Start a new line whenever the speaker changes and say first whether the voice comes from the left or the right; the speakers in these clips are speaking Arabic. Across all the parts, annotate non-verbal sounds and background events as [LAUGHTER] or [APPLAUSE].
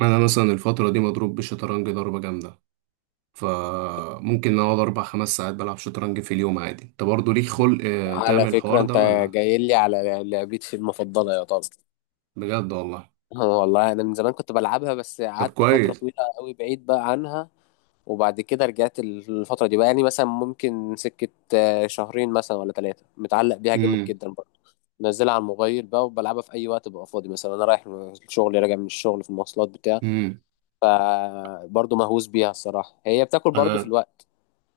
right: انا مثلا الفتره دي مضروب بالشطرنج ضربه جامده. فممكن اقعد اربع خمس ساعات بلعب شطرنج في اليوم عادي. انت برضه ليك خلق
left: على
right: تعمل
left: فكرة
right: الحوار ده
left: انت
right: ولا؟
left: جاي لي على لعبتي المفضلة يا طب.
right: بجد والله.
left: اه والله انا من زمان كنت بلعبها، بس
right: طب
left: قعدت فترة
right: كويس.
left: طويلة قوي بعيد بقى عنها. وبعد كده رجعت الفترة دي بقى، يعني مثلا ممكن سكة شهرين مثلا ولا ثلاثة، متعلق بيها جامد
right: امم
left: جدا برضه. منزلها على الموبايل بقى وبلعبها في اي وقت ببقى فاضي، مثلا انا رايح من الشغل راجع من الشغل في المواصلات بتاع.
right: امم
left: فبرضه مهووس بيها الصراحة، هي بتاكل برضه في
right: انا
left: الوقت،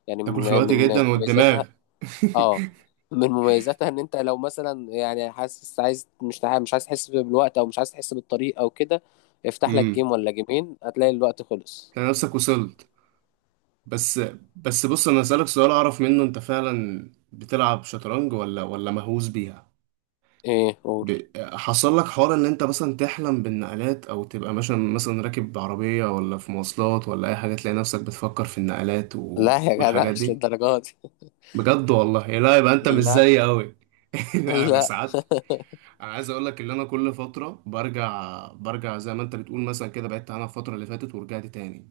left: يعني
right: تاكل في
left: من
right: الوقت
left: من
right: جدا والدماغ.
left: مميزاتها.
right: [LAUGHS]
left: اه، من مميزاتها ان انت لو مثلا يعني حاسس عايز مش عايز تحس بالوقت او مش عايز تحس بالطريق او كده، افتح لك
right: امم.
left: جيم ولا جيمين هتلاقي الوقت خلص.
right: انا نفسك وصلت. بس بس، بص، انا اسالك سؤال اعرف منه انت فعلا بتلعب شطرنج ولا مهووس بيها.
left: ايه قول.
right: ب... حصل لك حوار ان انت مثلا تحلم بالنقلات، او تبقى مثلا راكب عربية ولا في مواصلات ولا اي حاجة، تلاقي نفسك بتفكر في النقلات
left: لا يا جدع
right: والحاجات
left: مش
right: دي؟
left: للدرجه دي.
right: بجد والله؟ يا لا، يبقى انت مش
left: لا.
right: زيي قوي. [LAUGHS] لا، انا
left: لا،
right: ساعات انا عايز اقول لك ان انا كل فترة برجع. زي ما انت بتقول مثلا، كده بعدت عنها الفترة اللي فاتت ورجعت تاني.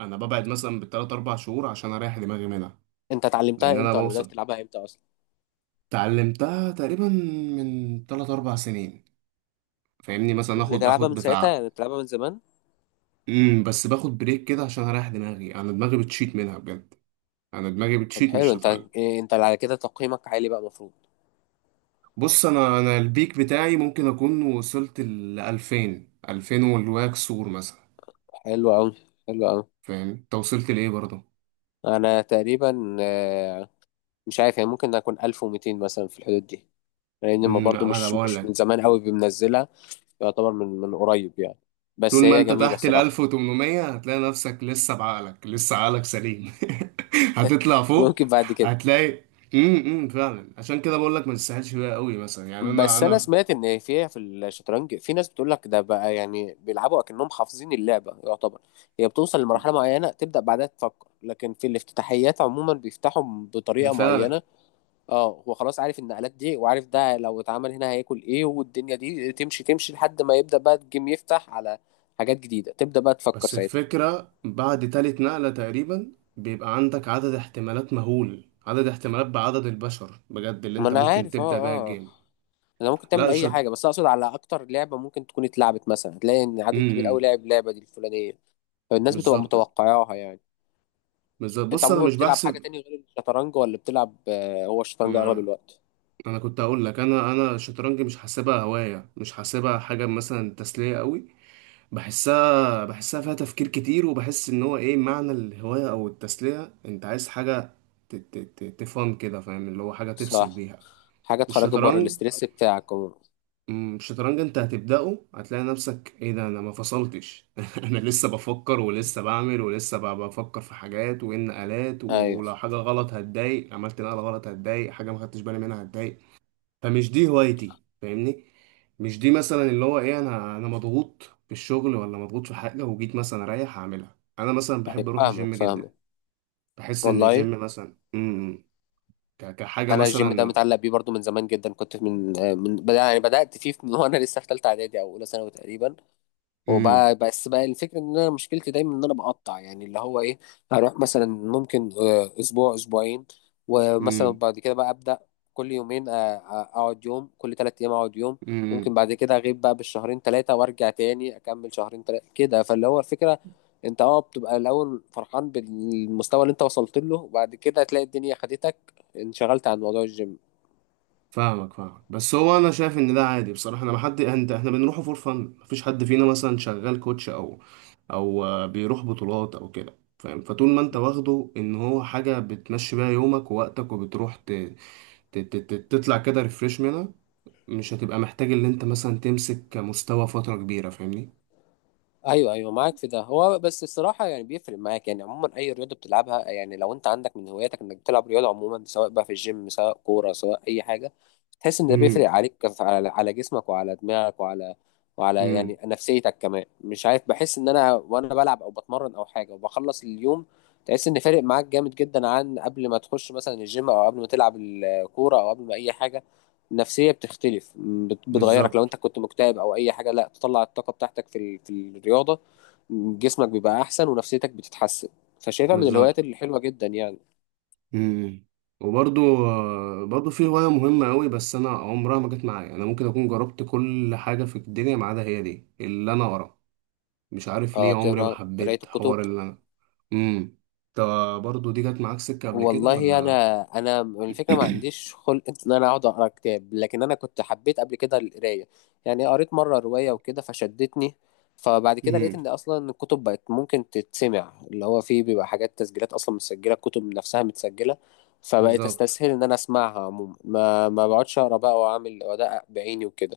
right: انا ببعد مثلا بالتلات اربع شهور عشان اريح دماغي منها.
left: انت
right: لان
left: اتعلمتها
right: انا
left: امتى ولا بدأت
right: بوصل.
left: تلعبها امتى اصلا؟
right: اتعلمتها تقريبا من تلات اربع سنين. فاهمني؟ مثلا اخد
left: بتلعبها
right: اخد
left: من ساعتها
right: بتاع.
left: يعني، بتلعبها من زمان؟
right: امم، بس باخد بريك كده عشان اريح دماغي، انا دماغي بتشيت منها بجد. انا دماغي
left: طب
right: بتشيت من
left: حلو، انت
right: الشطرنج.
left: إيه انت على كده تقييمك عالي بقى المفروض.
right: بص، انا البيك بتاعي ممكن اكون وصلت ل 2000 2000 والواكسور مثلا.
left: حلو قوي. حلو قوي.
right: فاهم؟ انت وصلت لايه برضه؟
left: انا تقريبا مش عارف يعني، ممكن اكون 1200 مثلا في الحدود دي، لان ما
right: امم،
left: برضو
right: انا
left: مش
right: بقول
left: مش من
right: لك،
left: زمان قوي بمنزلها، يعتبر من قريب يعني.
right: طول
left: بس
right: ما
left: هي
right: انت
left: جميله
right: تحت ال
left: صراحه.
right: 1800 هتلاقي نفسك لسه بعقلك، لسه عقلك سليم. [LAUGHS] هتطلع
left: [LAUGHS]
right: فوق
left: ممكن بعد كده.
right: هتلاقي. امم، فعلا عشان كده بقول لك ما تستاهلش بيها قوي، مثلا يعني انا
left: بس انا
right: انا
left: سمعت ان فيها في الشطرنج، في ناس بتقول لك ده بقى يعني بيلعبوا اكنهم حافظين اللعبه يعتبر. هي بتوصل لمرحله معينه تبدا بعدها تفكر، لكن في الافتتاحيات عموما بيفتحوا
right: ده
left: بطريقه
right: فعلا.
left: معينه. اه، هو خلاص عارف النقلات دي، وعارف ده لو اتعمل هنا هياكل ايه، والدنيا دي تمشي لحد ما يبدا بقى الجيم يفتح على حاجات جديده، تبدا بقى تفكر
right: بس
left: ساعتها.
right: الفكرة بعد تالت نقلة تقريبا بيبقى عندك عدد احتمالات مهول، عدد احتمالات بعدد البشر بجد، اللي
left: ما
right: انت
left: انا
right: ممكن
left: عارف،
right: تبدأ
left: اه
right: بيها
left: اه.
right: الجيم.
left: انا ممكن تعمل
right: لا
left: اي
right: شط
left: حاجه، بس اقصد على اكتر لعبه ممكن تكون اتلعبت مثلا، هتلاقي ان عدد كبير قوي
right: امم.
left: لعب اللعبه دي الفلانيه، فالناس بتبقى
right: بالظبط،
left: متوقعاها يعني.
right: بالظبط.
left: انت
right: بص، انا
left: عموما
right: مش
left: بتلعب حاجه
right: بحسب.
left: تانية غير الشطرنج ولا بتلعب هو الشطرنج اغلب
right: ما
left: الوقت؟
right: انا كنت هقول لك، انا الشطرنج مش حاسبها هواية، مش حاسبها حاجة مثلا تسلية قوي. بحسها فيها تفكير كتير، وبحس ان هو ايه معنى الهواية او التسلية؟ انت عايز حاجة تفهم كده، فاهم؟ اللي هو حاجة تفصل
left: صح،
right: بيها.
left: حاجه تخرجك بره
right: الشطرنج،
left: الاستريس بتاعك عموما.
right: أمم، الشطرنج انت هتبدأه هتلاقي نفسك ايه ده، انا ما فصلتش. [LAUGHS] انا لسه بفكر، ولسه بعمل، ولسه بفكر في حاجات وان آلات،
left: ايوه
right: ولو حاجة غلط هتضايق، عملت نقلة غلط هتضايق، حاجة ما خدتش بالي منها هتضايق. فمش دي هوايتي، فاهمني؟ مش دي مثلا اللي هو ايه، انا مضغوط في الشغل ولا مضغوط في حاجة وجيت مثلا اريح هعملها. انا مثلا
left: ايوه،
right: بحب اروح الجيم
left: فاهمك
right: جدا.
left: فاهمك.
right: بحس ان
left: والله
right: الجيم مثلا امم، كحاجة
left: انا الجيم ده
right: مثلا.
left: متعلق بيه برضو من زمان جدا، كنت من من بدأ يعني، بدات فيه من وانا لسه في ثالثه اعدادي او اولى ثانوي تقريبا.
right: امم
left: وبقى بس بقى الفكرة ان انا مشكلتي دايما ان انا بقطع، يعني اللي هو ايه، هروح مثلا ممكن اسبوع اسبوعين، ومثلا بعد كده بقى ابدا كل يومين اقعد يوم كل ثلاث ايام اقعد يوم. ممكن
right: امم.
left: بعد كده اغيب بقى بالشهرين ثلاثة وارجع تاني اكمل شهرين ثلاثة كده. فاللي هو الفكرة، انت اه بتبقى الاول فرحان بالمستوى اللي انت وصلت له، وبعد كده تلاقي الدنيا خدتك، انشغلت عن موضوع الجيم.
right: فاهمك، فاهمك. بس هو انا شايف ان ده عادي بصراحه، انا ما حد، انت احنا بنروحه فور فن، مفيش حد فينا مثلا شغال كوتش، او او بيروح بطولات او كده، فاهم؟ فطول ما انت واخده ان هو حاجه بتمشي بيها يومك ووقتك، وبتروح تطلع كده ريفريش منها، مش هتبقى محتاج ان انت مثلا تمسك مستوى فتره كبيره، فاهمني؟
left: ايوه ايوه، معاك في ده. هو بس الصراحه يعني بيفرق معاك يعني، عموما اي رياضه بتلعبها، يعني لو انت عندك من هواياتك انك بتلعب رياضه عموما، سواء بقى في الجيم سواء كوره سواء اي حاجه، تحس ان ده بيفرق
right: امم
left: عليك على على جسمك وعلى دماغك وعلى، وعلى
right: امم.
left: يعني نفسيتك كمان، مش عارف. بحس ان انا وانا بلعب او بتمرن او حاجه وبخلص اليوم، تحس ان فارق معاك جامد جدا عن قبل ما تخش مثلا الجيم او قبل ما تلعب الكوره او قبل ما اي حاجه. النفسيه بتختلف، بتغيرك
right: بالظبط،
left: لو انت كنت مكتئب او اي حاجه، لا تطلع الطاقه بتاعتك في في الرياضه. جسمك بيبقى احسن ونفسيتك بتتحسن، فشايفها من الهوايات
right: بالظبط.
left: الحلوه جدا يعني.
right: امم. وبرضو برضو في هواية مهمة قوي، بس أنا عمرها ما جت معايا. أنا ممكن أكون جربت كل حاجة في الدنيا ما عدا هي دي اللي أنا ورا. مش عارف
left: اه،
right: ليه عمري ما
left: تقرا قرايه
right: حبيت
left: الكتب.
right: حوار اللي أنا. امم. طب برضو دي جت معاك سكة قبل كده
left: والله
right: ولا؟
left: انا الفكره ما عنديش
right: [CLEARS THROAT]
left: خلق ان انا اقعد اقرا كتاب، لكن انا كنت حبيت قبل كده القرايه، يعني قريت مره روايه وكده فشدتني. فبعد كده لقيت
right: امم.
left: ان اصلا الكتب بقت ممكن تتسمع، اللي هو فيه بيبقى حاجات تسجيلات اصلا متسجله، الكتب نفسها متسجله. فبقيت
right: بالظبط.
left: استسهل ان انا اسمعها عموما، ما بقعدش اقرا بقى واعمل وادقق بعيني وكده.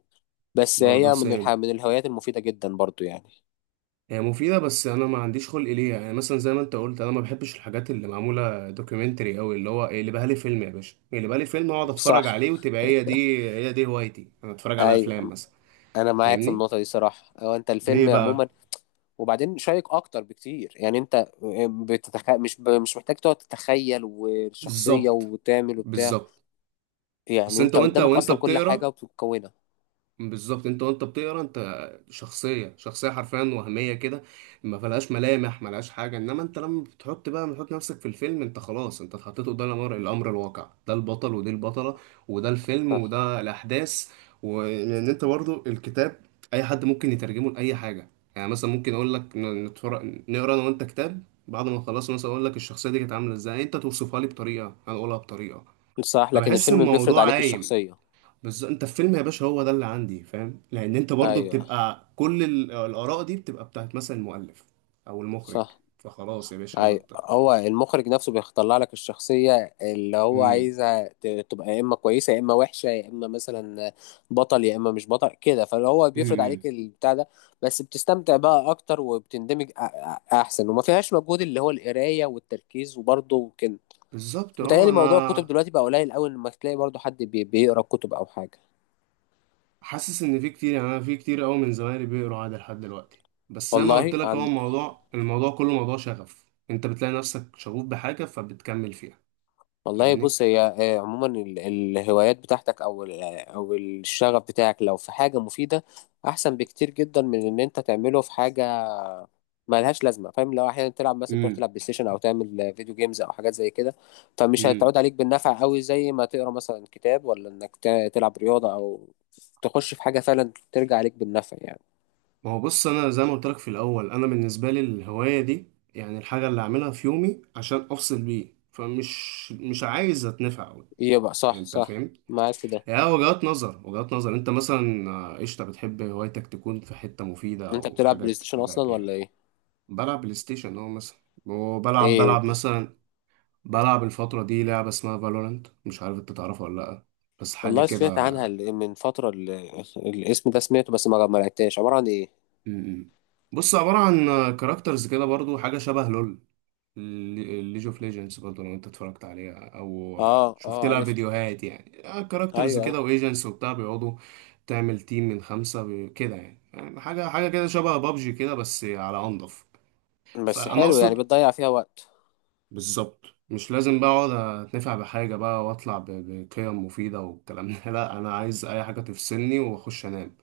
left: بس
right: برضو
left: هي من
right: سام،
left: من الهوايات المفيده جدا برضو يعني.
right: هي مفيدة، بس أنا ما عنديش خلق ليها. يعني مثلا زي ما أنت قلت، أنا ما بحبش الحاجات اللي معمولة دوكيومنتري أوي، اللي هو، اللي بقى لي فيلم يا باشا، اللي بقى لي فيلم أقعد أتفرج عليه
left: صح.
right: وتبقى هي دي. هي دي هوايتي، أنا أتفرج على أفلام
left: ايوه
right: مثلا.
left: انا معاك في
right: فاهمني؟
left: النقطه دي صراحه، هو انت
right: ليه
left: الفيلم
right: بقى؟
left: عموما وبعدين شيق اكتر بكتير يعني. انت مش محتاج تقعد تتخيل والشخصيه
right: بالظبط،
left: وتعمل وبتاع،
right: بالظبط.
left: يعني
right: اصل انت
left: انت
right: وانت
left: قدامك
right: وانت
left: اصلا كل حاجه
right: بتقرا.
left: وبتكونها.
right: بالظبط، انت وانت بتقرا انت شخصيه حرفيا وهميه كده. ما فيهاش ملامح، ما لهاش حاجه. انما انت لما بتحط بقى، بتحط نفسك في الفيلم، انت خلاص انت اتحطيت قدام الامر الواقع. ده البطل، ودي البطله، وده الفيلم،
left: صح
right: وده الاحداث. وان انت برضو الكتاب اي حد ممكن يترجمه لاي حاجه. يعني مثلا ممكن اقول لك نتفرج نقرا انا وانت كتاب، بعد ما خلصنا مثلا اقول لك الشخصيه دي كانت عامله ازاي، انت توصفها لي بطريقه، انا اقولها بطريقه.
left: صح، لكن
right: فبحس
left: الفيلم بيفرض
right: الموضوع
left: عليك
right: عايم.
left: الشخصيه.
right: بس انت في فيلم يا باشا هو ده اللي عندي فاهم. لان انت برضو
left: ايوه.
right: بتبقى كل الاراء دي بتبقى بتاعت مثلا المؤلف او المخرج.
left: صح.
right: فخلاص يا باشا انا
left: اي، هو المخرج نفسه بيطلع لك الشخصية اللي هو
right: امم.
left: عايزها تبقى يا اما كويسة يا اما وحشة، يا اما مثلا بطل يا اما مش بطل كده، فاللي هو
right: امم
left: بيفرض
right: امم.
left: عليك البتاع ده. بس بتستمتع بقى اكتر وبتندمج احسن، وما فيهاش مجهود اللي هو القراية والتركيز وبرضه كده.
right: بالظبط. اه
left: متهيألي موضوع الكتب
right: انا
left: دلوقتي بقى قليل قوي لما تلاقي برضه حد بيقرا كتب او حاجة.
right: حاسس ان في كتير، يعني انا في كتير قوي من زمايلي بيقروا عادي لحد دلوقتي. بس زي ما قلت
left: والله
right: لك، هو
left: عن.
right: الموضوع كله موضوع شغف. انت بتلاقي نفسك شغوف بحاجه فبتكمل فيها،
left: والله
right: فاهمني؟
left: بص، هي عموما الهوايات بتاعتك او او الشغف بتاعك، لو في حاجه مفيده احسن بكتير جدا من ان انت تعمله في حاجه ملهاش لازمه، فاهم؟ لو احيانا تلعب مثلا، تروح
right: امم
left: تلعب بلاي ستيشن او تعمل فيديو جيمز او حاجات زي كده، فمش
right: امم.
left: هتعود عليك بالنفع قوي زي ما تقرا مثلا كتاب، ولا انك تلعب رياضه او تخش في حاجه فعلا ترجع عليك بالنفع يعني.
right: ما هو بص انا زي ما قلت لك في الاول، انا بالنسبه لي الهوايه دي يعني الحاجه اللي اعملها في يومي عشان افصل بيه، فمش مش عايز اتنفع قوي.
left: يبقى صح
right: انت
left: صح،
right: فاهم؟
left: معاك في ده.
right: يعني وجهات نظر، وجهات نظر. انت مثلا قشطه بتحب هوايتك تكون في حته مفيده
left: انت
right: او
left: بتلعب
right: حاجه
left: بلاي ستيشن
right: تبقى
left: اصلا
right: بيها.
left: ولا ايه؟
right: بلعب بلاي ستيشن اه مثلا. وبلعب
left: ايه.
right: بلعب مثلا، بلعب الفتره دي لعبه اسمها فالورانت، مش عارف انت تعرفها ولا لا، بس حاجه
left: والله
right: كده.
left: سمعت عنها من فترة، الاسم ده سمعته، بس ما لعبتهاش، عبارة عن ايه؟
right: م- م. بص، عباره عن كاركترز كده، برضو حاجه شبه لول ليج اوف ليجندز، برضه لو انت اتفرجت عليها او
left: اه
right: شفت
left: اه،
right: لها
left: عارفها.
right: فيديوهات يعني. كاركترز
left: ايوه ايوه.
right: كده وايجنتس وبتاع بيقعدوا تعمل تيم من خمسة كده، يعني يعني حاجة كده شبه بابجي كده بس على أنضف.
left: بس
right: فأنا
left: حلو يعني،
right: أقصد،
left: بتضيع فيها وقت.
right: بالظبط، مش لازم بقى أقعد أتنفع بحاجة بقى وأطلع بقيم مفيدة والكلام ده. [LAUGHS] لا، أنا عايز أي حاجة تفصلني وأخش أنام.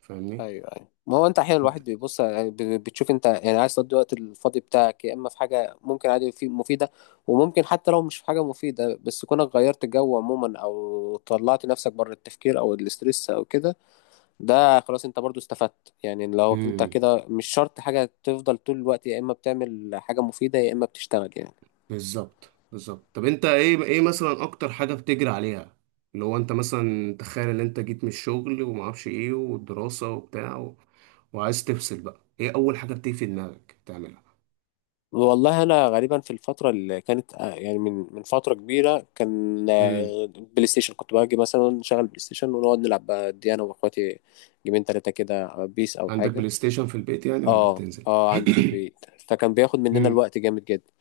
right: فاهمني؟
left: ايوه ايوه، ما هو انت احيانا الواحد بيبص يعني، بتشوف انت يعني عايز تقضي الوقت الفاضي بتاعك، يا اما في حاجة ممكن عادي في مفيدة، وممكن حتى لو مش في حاجة مفيدة بس كونك غيرت الجو عموما او طلعت نفسك بره التفكير او الاسترس او كده، ده خلاص انت برضو استفدت يعني. لو انت
right: أنت-
left: كده، مش شرط حاجة تفضل طول الوقت يا اما بتعمل حاجة مفيدة يا اما بتشتغل يعني.
right: بالظبط، بالظبط. طب انت ايه، مثلا اكتر حاجه بتجري عليها اللي هو، انت مثلا تخيل ان انت جيت من الشغل وما اعرفش ايه، والدراسه وبتاع وعايز تفصل بقى، ايه اول حاجه بتيجي في دماغك تعملها؟
left: والله انا غالبا في الفتره اللي كانت يعني من فتره كبيره كان
right: امم.
left: بلاي ستيشن، كنت باجي مثلا شغل بلاي ستيشن ونقعد نلعب بقى دي انا واخواتي جيمين تلاتة كده، بيس او
right: عندك
left: حاجه.
right: بلاي ستيشن في البيت يعني ولا
left: اه
right: بتنزل؟
left: اه، عندي في
right: [CLEARS THROAT]
left: البيت، فكان بياخد مننا
right: امم
left: الوقت جامد جدا.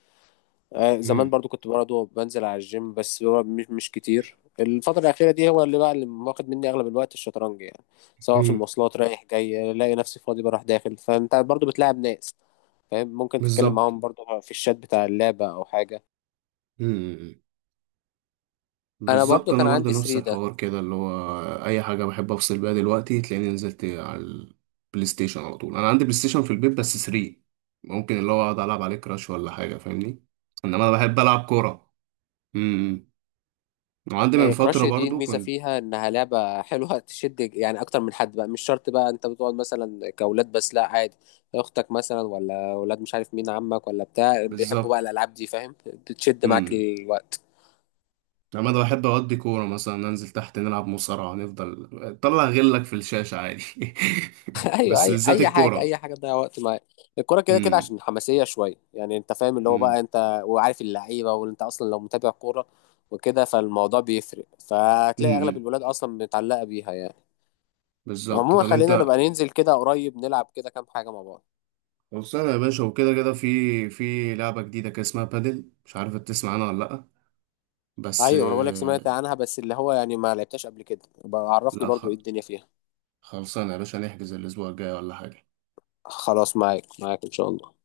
left: آه زمان
right: امم
left: برضو كنت برضو بنزل على الجيم، بس هو مش كتير. الفتره الاخيره دي هو اللي بقى اللي واخد مني اغلب الوقت الشطرنج يعني، سواء في
right: امم.
left: المواصلات رايح جاي الاقي نفسي فاضي، بروح داخل فانت برضو بتلاعب ناس فاهم، ممكن تتكلم
right: بالظبط،
left: معاهم برضو في الشات بتاع اللعبة أو حاجة.
right: بالظبط. انا برضه نفس الحوار كده، اللي هو اي حاجه بحب افصل بيها دلوقتي تلاقيني نزلت على البلاي ستيشن على طول. انا عندي بلاي ستيشن في البيت بس 3. ممكن اللي هو اقعد العب عليه كراش ولا حاجه،
left: أنا
right: فاهمني؟
left: برضو
right: انما
left: كان
right: انا
left: عندي
right: بحب
left: 3
right: العب
left: ده.
right: كوره. امم. وعندي من
left: كراش
right: فتره
left: دي
right: برضه
left: الميزة
right: كنت.
left: فيها إنها لعبة حلوة تشد يعني أكتر من حد بقى، مش شرط بقى أنت بتقعد مثلا كأولاد، بس لا عادي، أختك مثلا ولا أولاد مش عارف مين، عمك ولا بتاع بيحبوا بقى
right: بالظبط.
left: الألعاب دي فاهم، بتشد معاك
right: امم.
left: الوقت.
right: انما انا بحب اقضي كوره مثلا ننزل تحت نلعب مصارعه، نفضل طلع غلك في الشاشه عادي. [LAUGHS]
left: [LAUGHS] ايوه،
right: بس
left: اي
right: بالذات
left: اي حاجه اي
right: الكوره.
left: حاجه تضيع وقت معاك. الكوره كده كده
right: امم
left: عشان حماسيه شويه يعني، انت فاهم اللي هو بقى
right: امم
left: انت وعارف اللعيبه، وانت اصلا لو متابع كوره وكده، فالموضوع بيفرق، فتلاقي اغلب
right: امم.
left: الولاد اصلا متعلقه بيها يعني.
right: بالظبط. طب
left: عموما خلينا
right: انت
left: نبقى ننزل كده قريب نلعب كده كام حاجه مع بعض.
right: خلصانة يا باشا، وكده كده في في لعبة جديدة كده اسمها بادل، مش عارف إنت تسمع عنها ولا لأ، بس
left: ايوه انا بقول لك سمعت عنها، بس اللي هو يعني ما لعبتهاش قبل كده، بقى عرفني
right: لا
left: برضو ايه الدنيا فيها.
right: خلصانة يا باشا، نحجز الأسبوع الجاي ولا حاجة؟
left: خلاص، معاك معاك ان شاء الله.